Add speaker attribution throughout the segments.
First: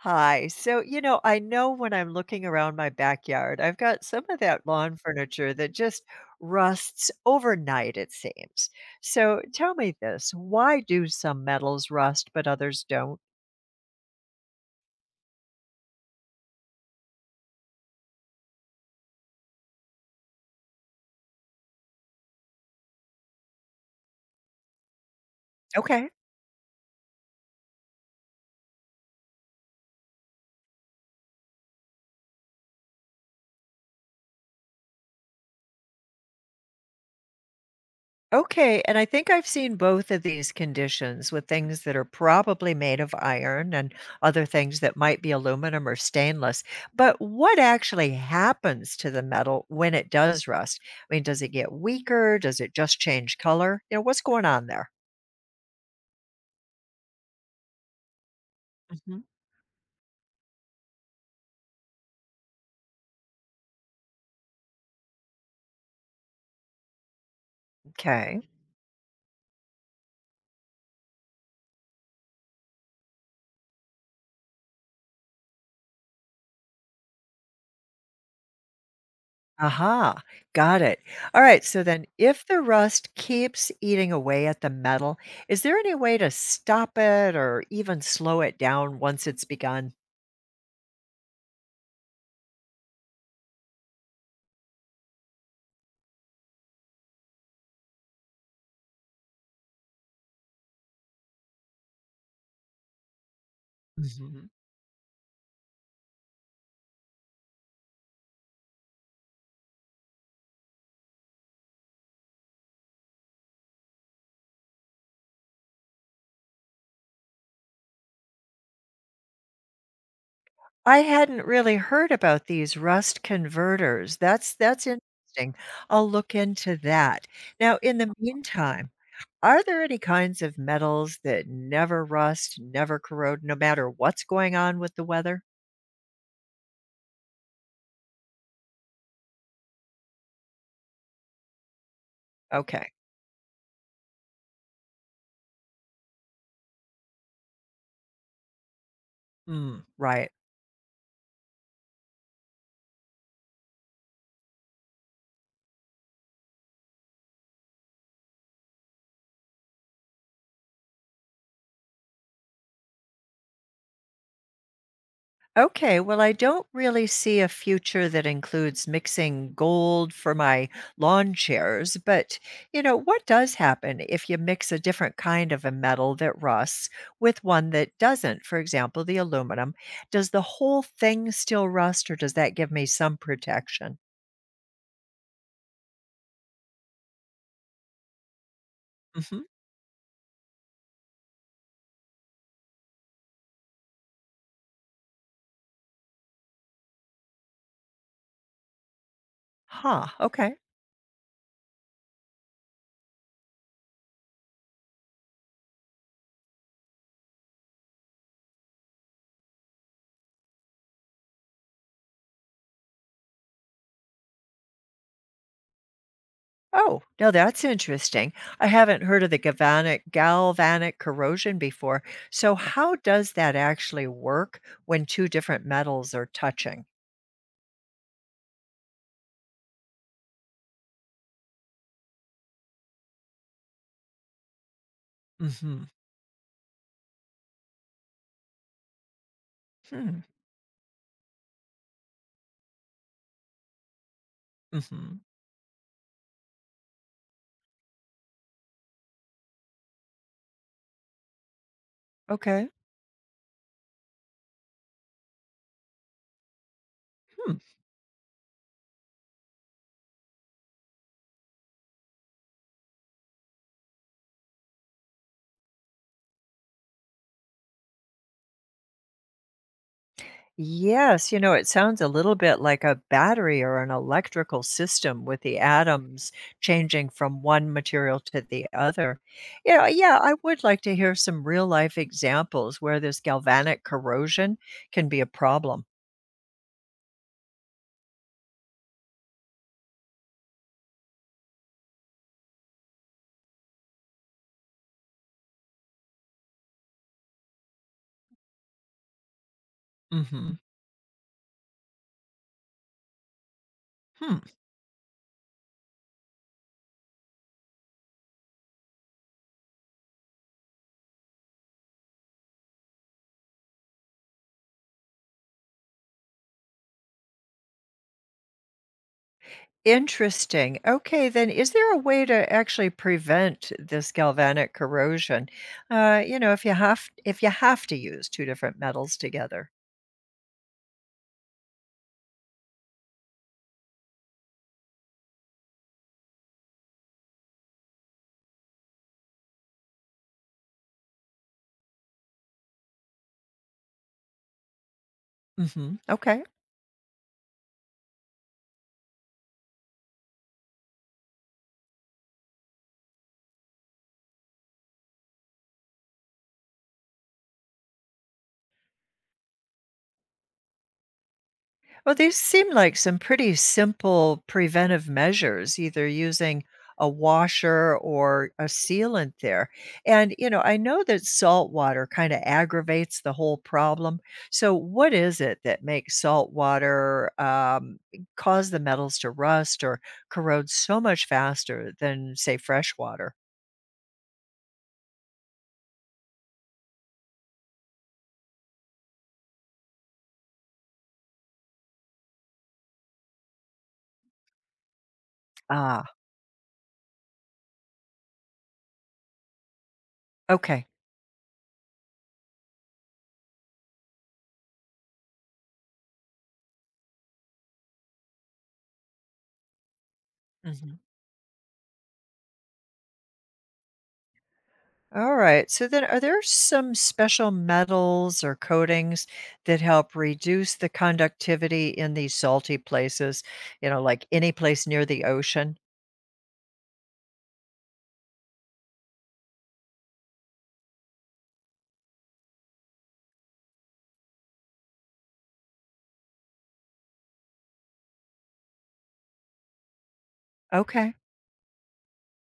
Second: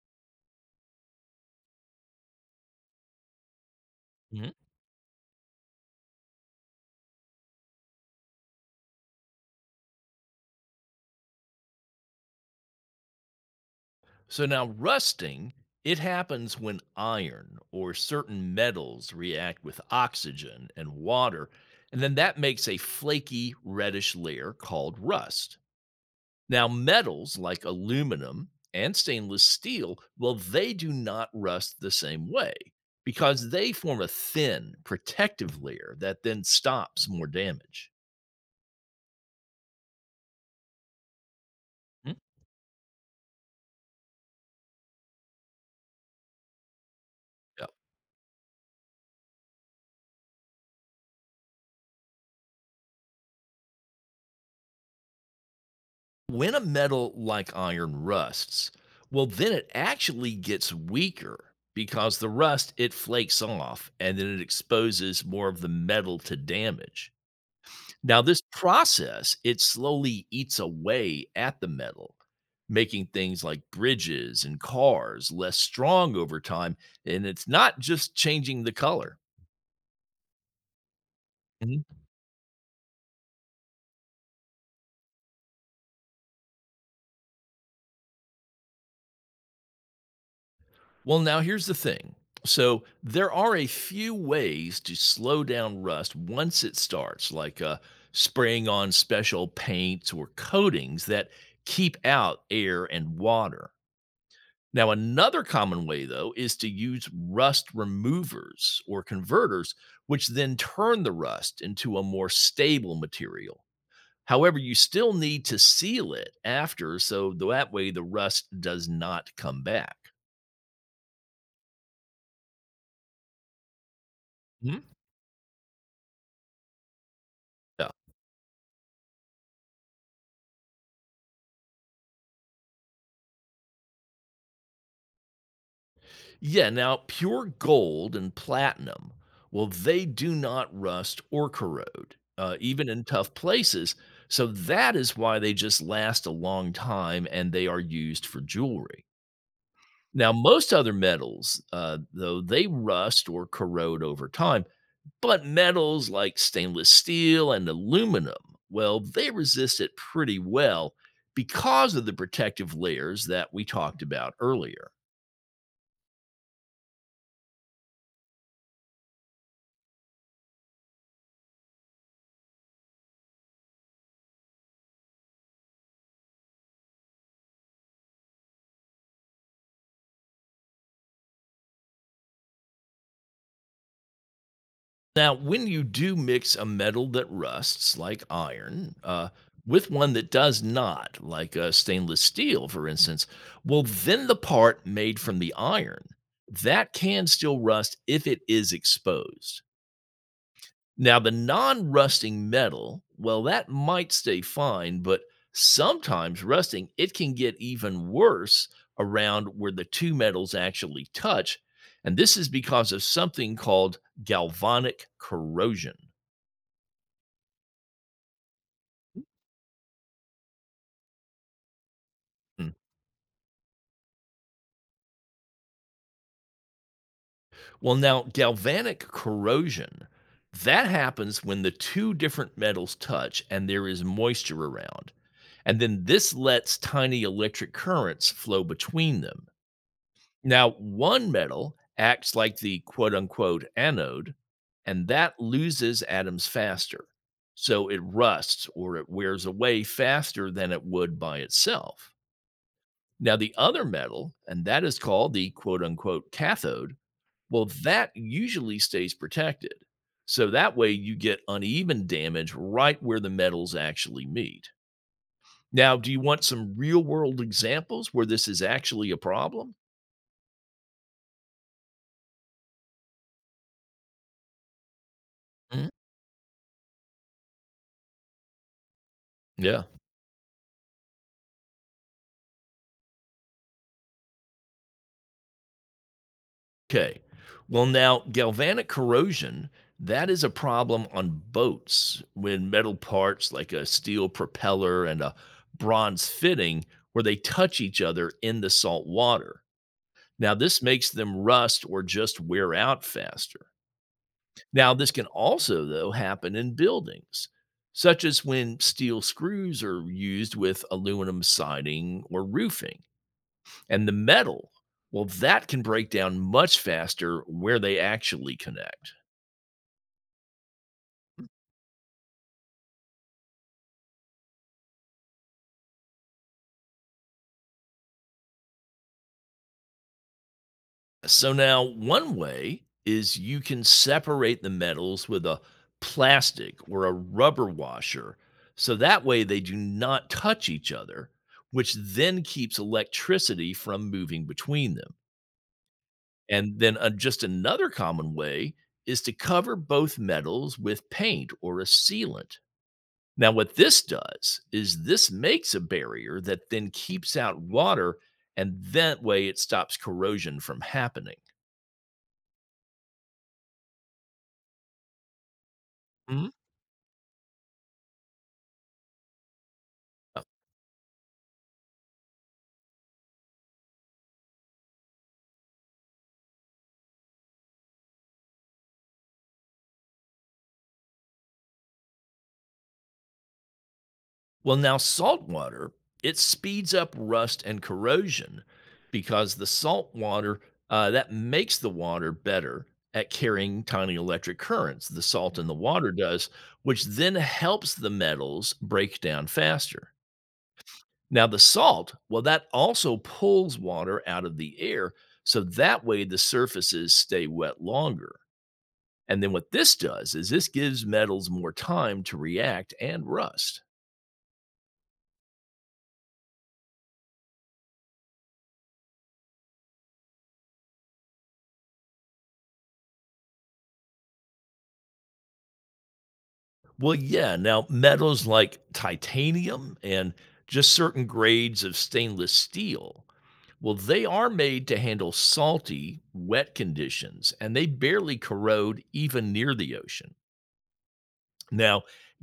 Speaker 1: Hi. I know when I'm looking around my backyard, I've got some of
Speaker 2: Mhm.
Speaker 1: that lawn furniture that just rusts overnight, it seems. So, tell me this, why do some metals rust but others don't?
Speaker 2: So now rusting, it happens when iron or certain metals react with oxygen and water, and then that makes a flaky reddish layer called rust.
Speaker 1: Okay.
Speaker 2: Now metals like aluminum and stainless steel, well they do not rust the same way because they form a thin protective layer that then stops more damage.
Speaker 1: Okay, and I think I've seen both of these conditions with things that are
Speaker 2: Mhm.
Speaker 1: probably made of iron and other things that might be aluminum or stainless. But what
Speaker 2: Yeah.
Speaker 1: actually happens to the metal when it does rust? I mean, does it get weaker? Does it just change color? What's going on there?
Speaker 2: When a metal like iron rusts,
Speaker 1: Mhm.
Speaker 2: well, then it actually gets weaker because the rust it flakes off and then it exposes more of the metal to damage. Now,
Speaker 1: Okay.
Speaker 2: this process it slowly eats away at the metal, making things like bridges and cars less strong over time. And it's not just changing the color.
Speaker 1: Aha, got it. All right, so then if the rust keeps eating away at the metal, is there any way to stop it or even slow it down once it's begun?
Speaker 2: Well, now here's the thing. So there are a few ways to slow down rust once it starts, like spraying on special paints or coatings that keep out air and water. Now, another common way, though, is to use rust removers or converters, which then turn the rust into a more stable material. However, you still need to seal it after, so that way the rust does not come back.
Speaker 1: I hadn't really heard about these rust converters. That's
Speaker 2: Hmm?
Speaker 1: that's interesting. I'll look into that. Now,
Speaker 2: Yeah.
Speaker 1: in the meantime, are there any kinds of metals that never rust, never corrode, no matter what's going on with the weather?
Speaker 2: Yeah, now pure gold and platinum, well, they do not rust or corrode, even
Speaker 1: Okay.
Speaker 2: in tough places. So that is why they just last a long time and they are used for jewelry.
Speaker 1: Mm, right.
Speaker 2: Now, most other metals, though, they rust or corrode over time, but metals like stainless steel and aluminum, well, they resist it pretty well because of the protective layers that we talked about earlier.
Speaker 1: Okay, well, I don't really see a future that includes mixing gold for my lawn chairs, but what does happen if you mix a different kind of a metal that rusts with one that doesn't? For example, the aluminum. Does the whole thing still rust or does that give me some protection?
Speaker 2: Now, when you do mix a metal that rusts, like iron,
Speaker 1: Hmm.
Speaker 2: with one that does not, like stainless steel, for instance, well, then the part made from the iron that can still rust if it is exposed.
Speaker 1: Huh, okay.
Speaker 2: Now, the non-rusting metal, well, that might stay fine, but sometimes rusting it can get even worse around where the two metals actually touch, and this is because of something called galvanic corrosion.
Speaker 1: Oh, no, that's interesting. I haven't heard of the galvanic corrosion before. So
Speaker 2: Mm.
Speaker 1: how does that actually work when two different metals are touching?
Speaker 2: Well, now galvanic corrosion that happens when the two different metals touch and there is moisture around. And
Speaker 1: Hmm.
Speaker 2: then this lets tiny electric currents flow between them.
Speaker 1: Hmm.
Speaker 2: Now, one metal acts like the quote unquote anode, and
Speaker 1: Hmm.
Speaker 2: that loses atoms faster. So it rusts or it wears away faster than it would by itself.
Speaker 1: Okay.
Speaker 2: Now, the other metal, and that is called the quote unquote cathode,
Speaker 1: Hmm.
Speaker 2: well, that usually stays protected. So that way you get uneven damage right where the metals actually meet. Now, do you want some real world examples where this is actually a problem?
Speaker 1: Yes, it sounds a little bit like a battery or an electrical system with the
Speaker 2: Mhm.
Speaker 1: atoms changing from one material to the other. You
Speaker 2: Yeah.
Speaker 1: know, yeah, I would like to hear some real life examples where this galvanic corrosion can be a problem.
Speaker 2: Okay. Well, now, galvanic corrosion, that is a problem on boats when metal parts like a steel propeller and a bronze fitting where they touch each other in the salt water.
Speaker 1: Mm-hmm.
Speaker 2: Now, this makes them rust or just wear out faster. Now, this can also, though, happen in buildings, such as when steel screws are used with aluminum siding or roofing. And the metal, well, that can break down much faster where they actually connect.
Speaker 1: Interesting. Okay, then is there a way to actually prevent this galvanic corrosion? If you have to use two different metals together.
Speaker 2: So, now one way is you can separate the metals with a plastic or a rubber washer. So that way they do not touch each other, which then keeps electricity from moving between them.
Speaker 1: Mhm. Okay.
Speaker 2: And then just another common way is to cover both metals with paint or a sealant. Now, what this does is this makes a barrier that then keeps out water, and that way it stops corrosion from happening.
Speaker 1: Well, these seem like some pretty simple preventive measures, either
Speaker 2: Mhm.
Speaker 1: using a washer or a sealant there. And, I know that salt water kind of aggravates the whole problem. So, what is it that makes salt water cause the metals to rust or corrode so much faster than, say, fresh water?
Speaker 2: Well, now salt water, it speeds up rust and corrosion because the salt water that makes the water better at carrying tiny electric currents. The salt in the
Speaker 1: Ah,
Speaker 2: water does, which then helps the metals break down faster.
Speaker 1: okay.
Speaker 2: Now, the salt, well, that also pulls water out of the air. So that way the surfaces stay wet longer. And then what this does is this gives metals more time to react and rust.
Speaker 1: All right. So then, are there some special metals or coatings that help reduce the conductivity in these salty places? Like any place near the ocean?
Speaker 2: Well, yeah. Now, metals like titanium and just certain grades of stainless steel, well, they are made to handle salty, wet conditions and they barely corrode even near the ocean.
Speaker 1: Okay.
Speaker 2: Now,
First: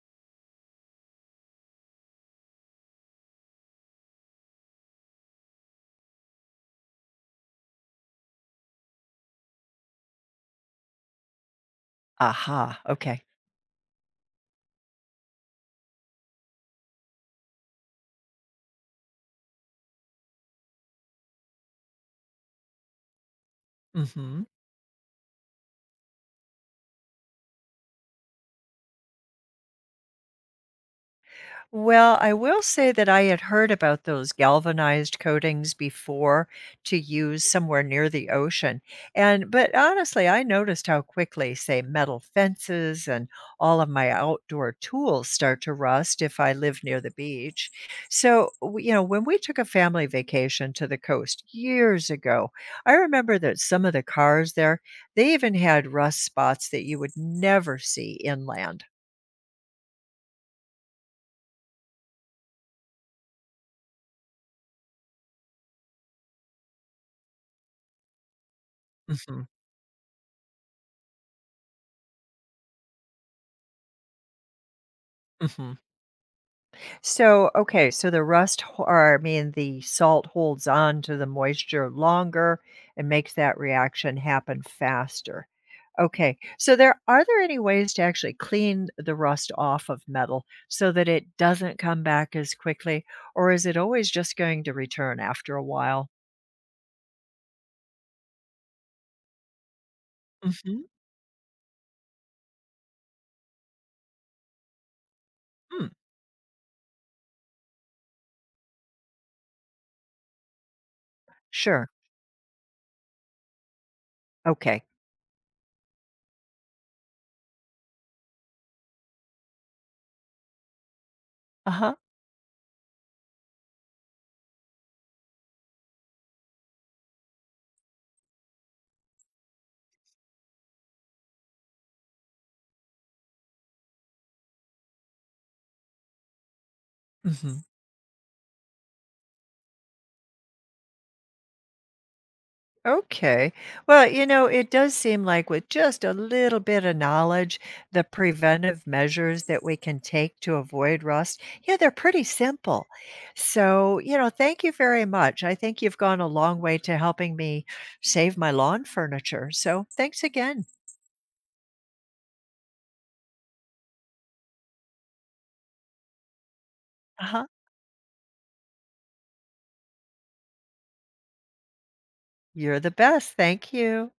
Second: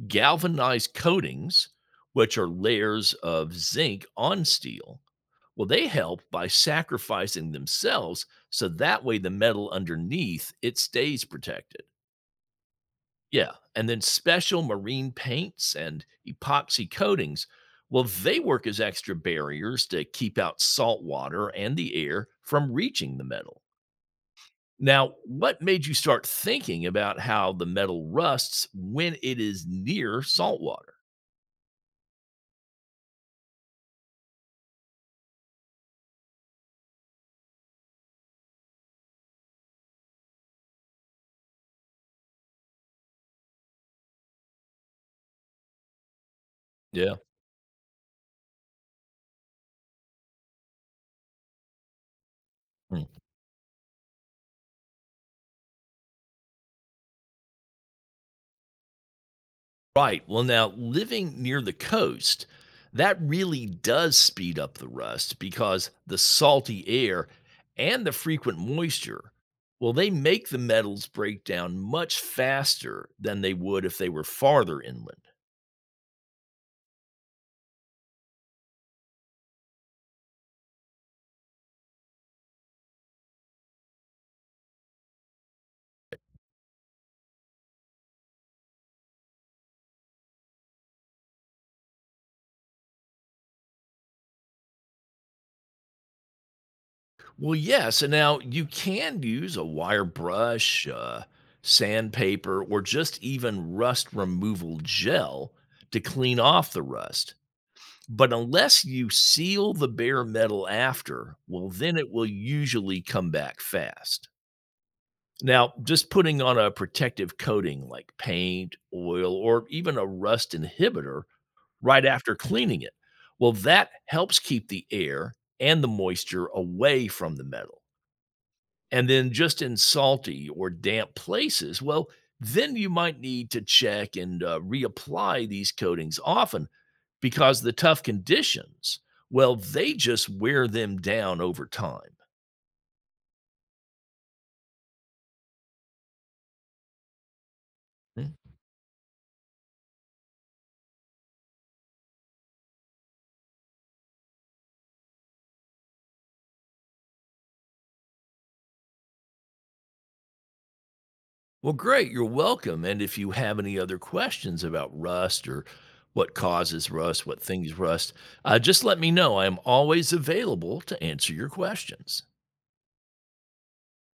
Speaker 2: galvanized coatings, which are layers of zinc on steel, well, they help by sacrificing themselves so that way the metal underneath it stays protected.
Speaker 1: Aha. Okay.
Speaker 2: Yeah, and then special marine paints and epoxy coatings, well, they work as extra barriers to keep out salt water and the air from reaching the metal.
Speaker 1: Mm hmm.
Speaker 2: Now, what made you start thinking about how the metal rusts when it is near salt water?
Speaker 1: Well, I will say that I had heard about those galvanized coatings before to use somewhere near the ocean. And but honestly, I noticed how quickly, say, metal fences and all of my outdoor tools start to rust if I live near the
Speaker 2: Yeah.
Speaker 1: beach. So, when we took a family vacation to the coast years ago, I remember that some of the cars there, they even had rust spots that you would never see inland.
Speaker 2: Right. Well, now living near the coast, that really does speed up the rust because the salty air and the frequent moisture,
Speaker 1: Hmm.
Speaker 2: well, they make the metals break down much faster than they would if they were farther inland.
Speaker 1: Hmm. So, okay, so the rust ho- or I mean the salt holds on to the moisture longer and makes that reaction happen faster. Okay. So there any ways to actually clean the rust off of metal so that it doesn't come back as quickly or is it always just going to return after a while?
Speaker 2: Well, yes. And now you can use a wire
Speaker 1: Hmm.
Speaker 2: brush, sandpaper, or just even rust removal gel to clean off the rust. But unless you seal the bare metal after, well,
Speaker 1: Sure.
Speaker 2: then it will usually come back fast.
Speaker 1: Okay.
Speaker 2: Now, just putting on a protective coating like paint, oil, or even a rust inhibitor
Speaker 1: Uh-huh.
Speaker 2: right after cleaning it, well, that helps keep the air and the moisture away from the metal and then just in salty or damp places, well, then you might need to check and reapply these coatings often because
Speaker 1: Mhm.
Speaker 2: the tough conditions, well, they just wear them down over time.
Speaker 1: Okay. Well, it does seem like with just a little bit of knowledge, the
Speaker 2: Mm.
Speaker 1: preventive measures that we can take to avoid rust, yeah, they're pretty simple. So, thank you very much. I think you've gone a long way to helping me save my lawn furniture. So, thanks again.
Speaker 2: Well, great. You're welcome. And if you have any other questions about rust or what causes rust, what
Speaker 1: Uh-huh.
Speaker 2: things rust, just let me know. I am always available to answer your questions.
Speaker 1: You're the best. Thank you.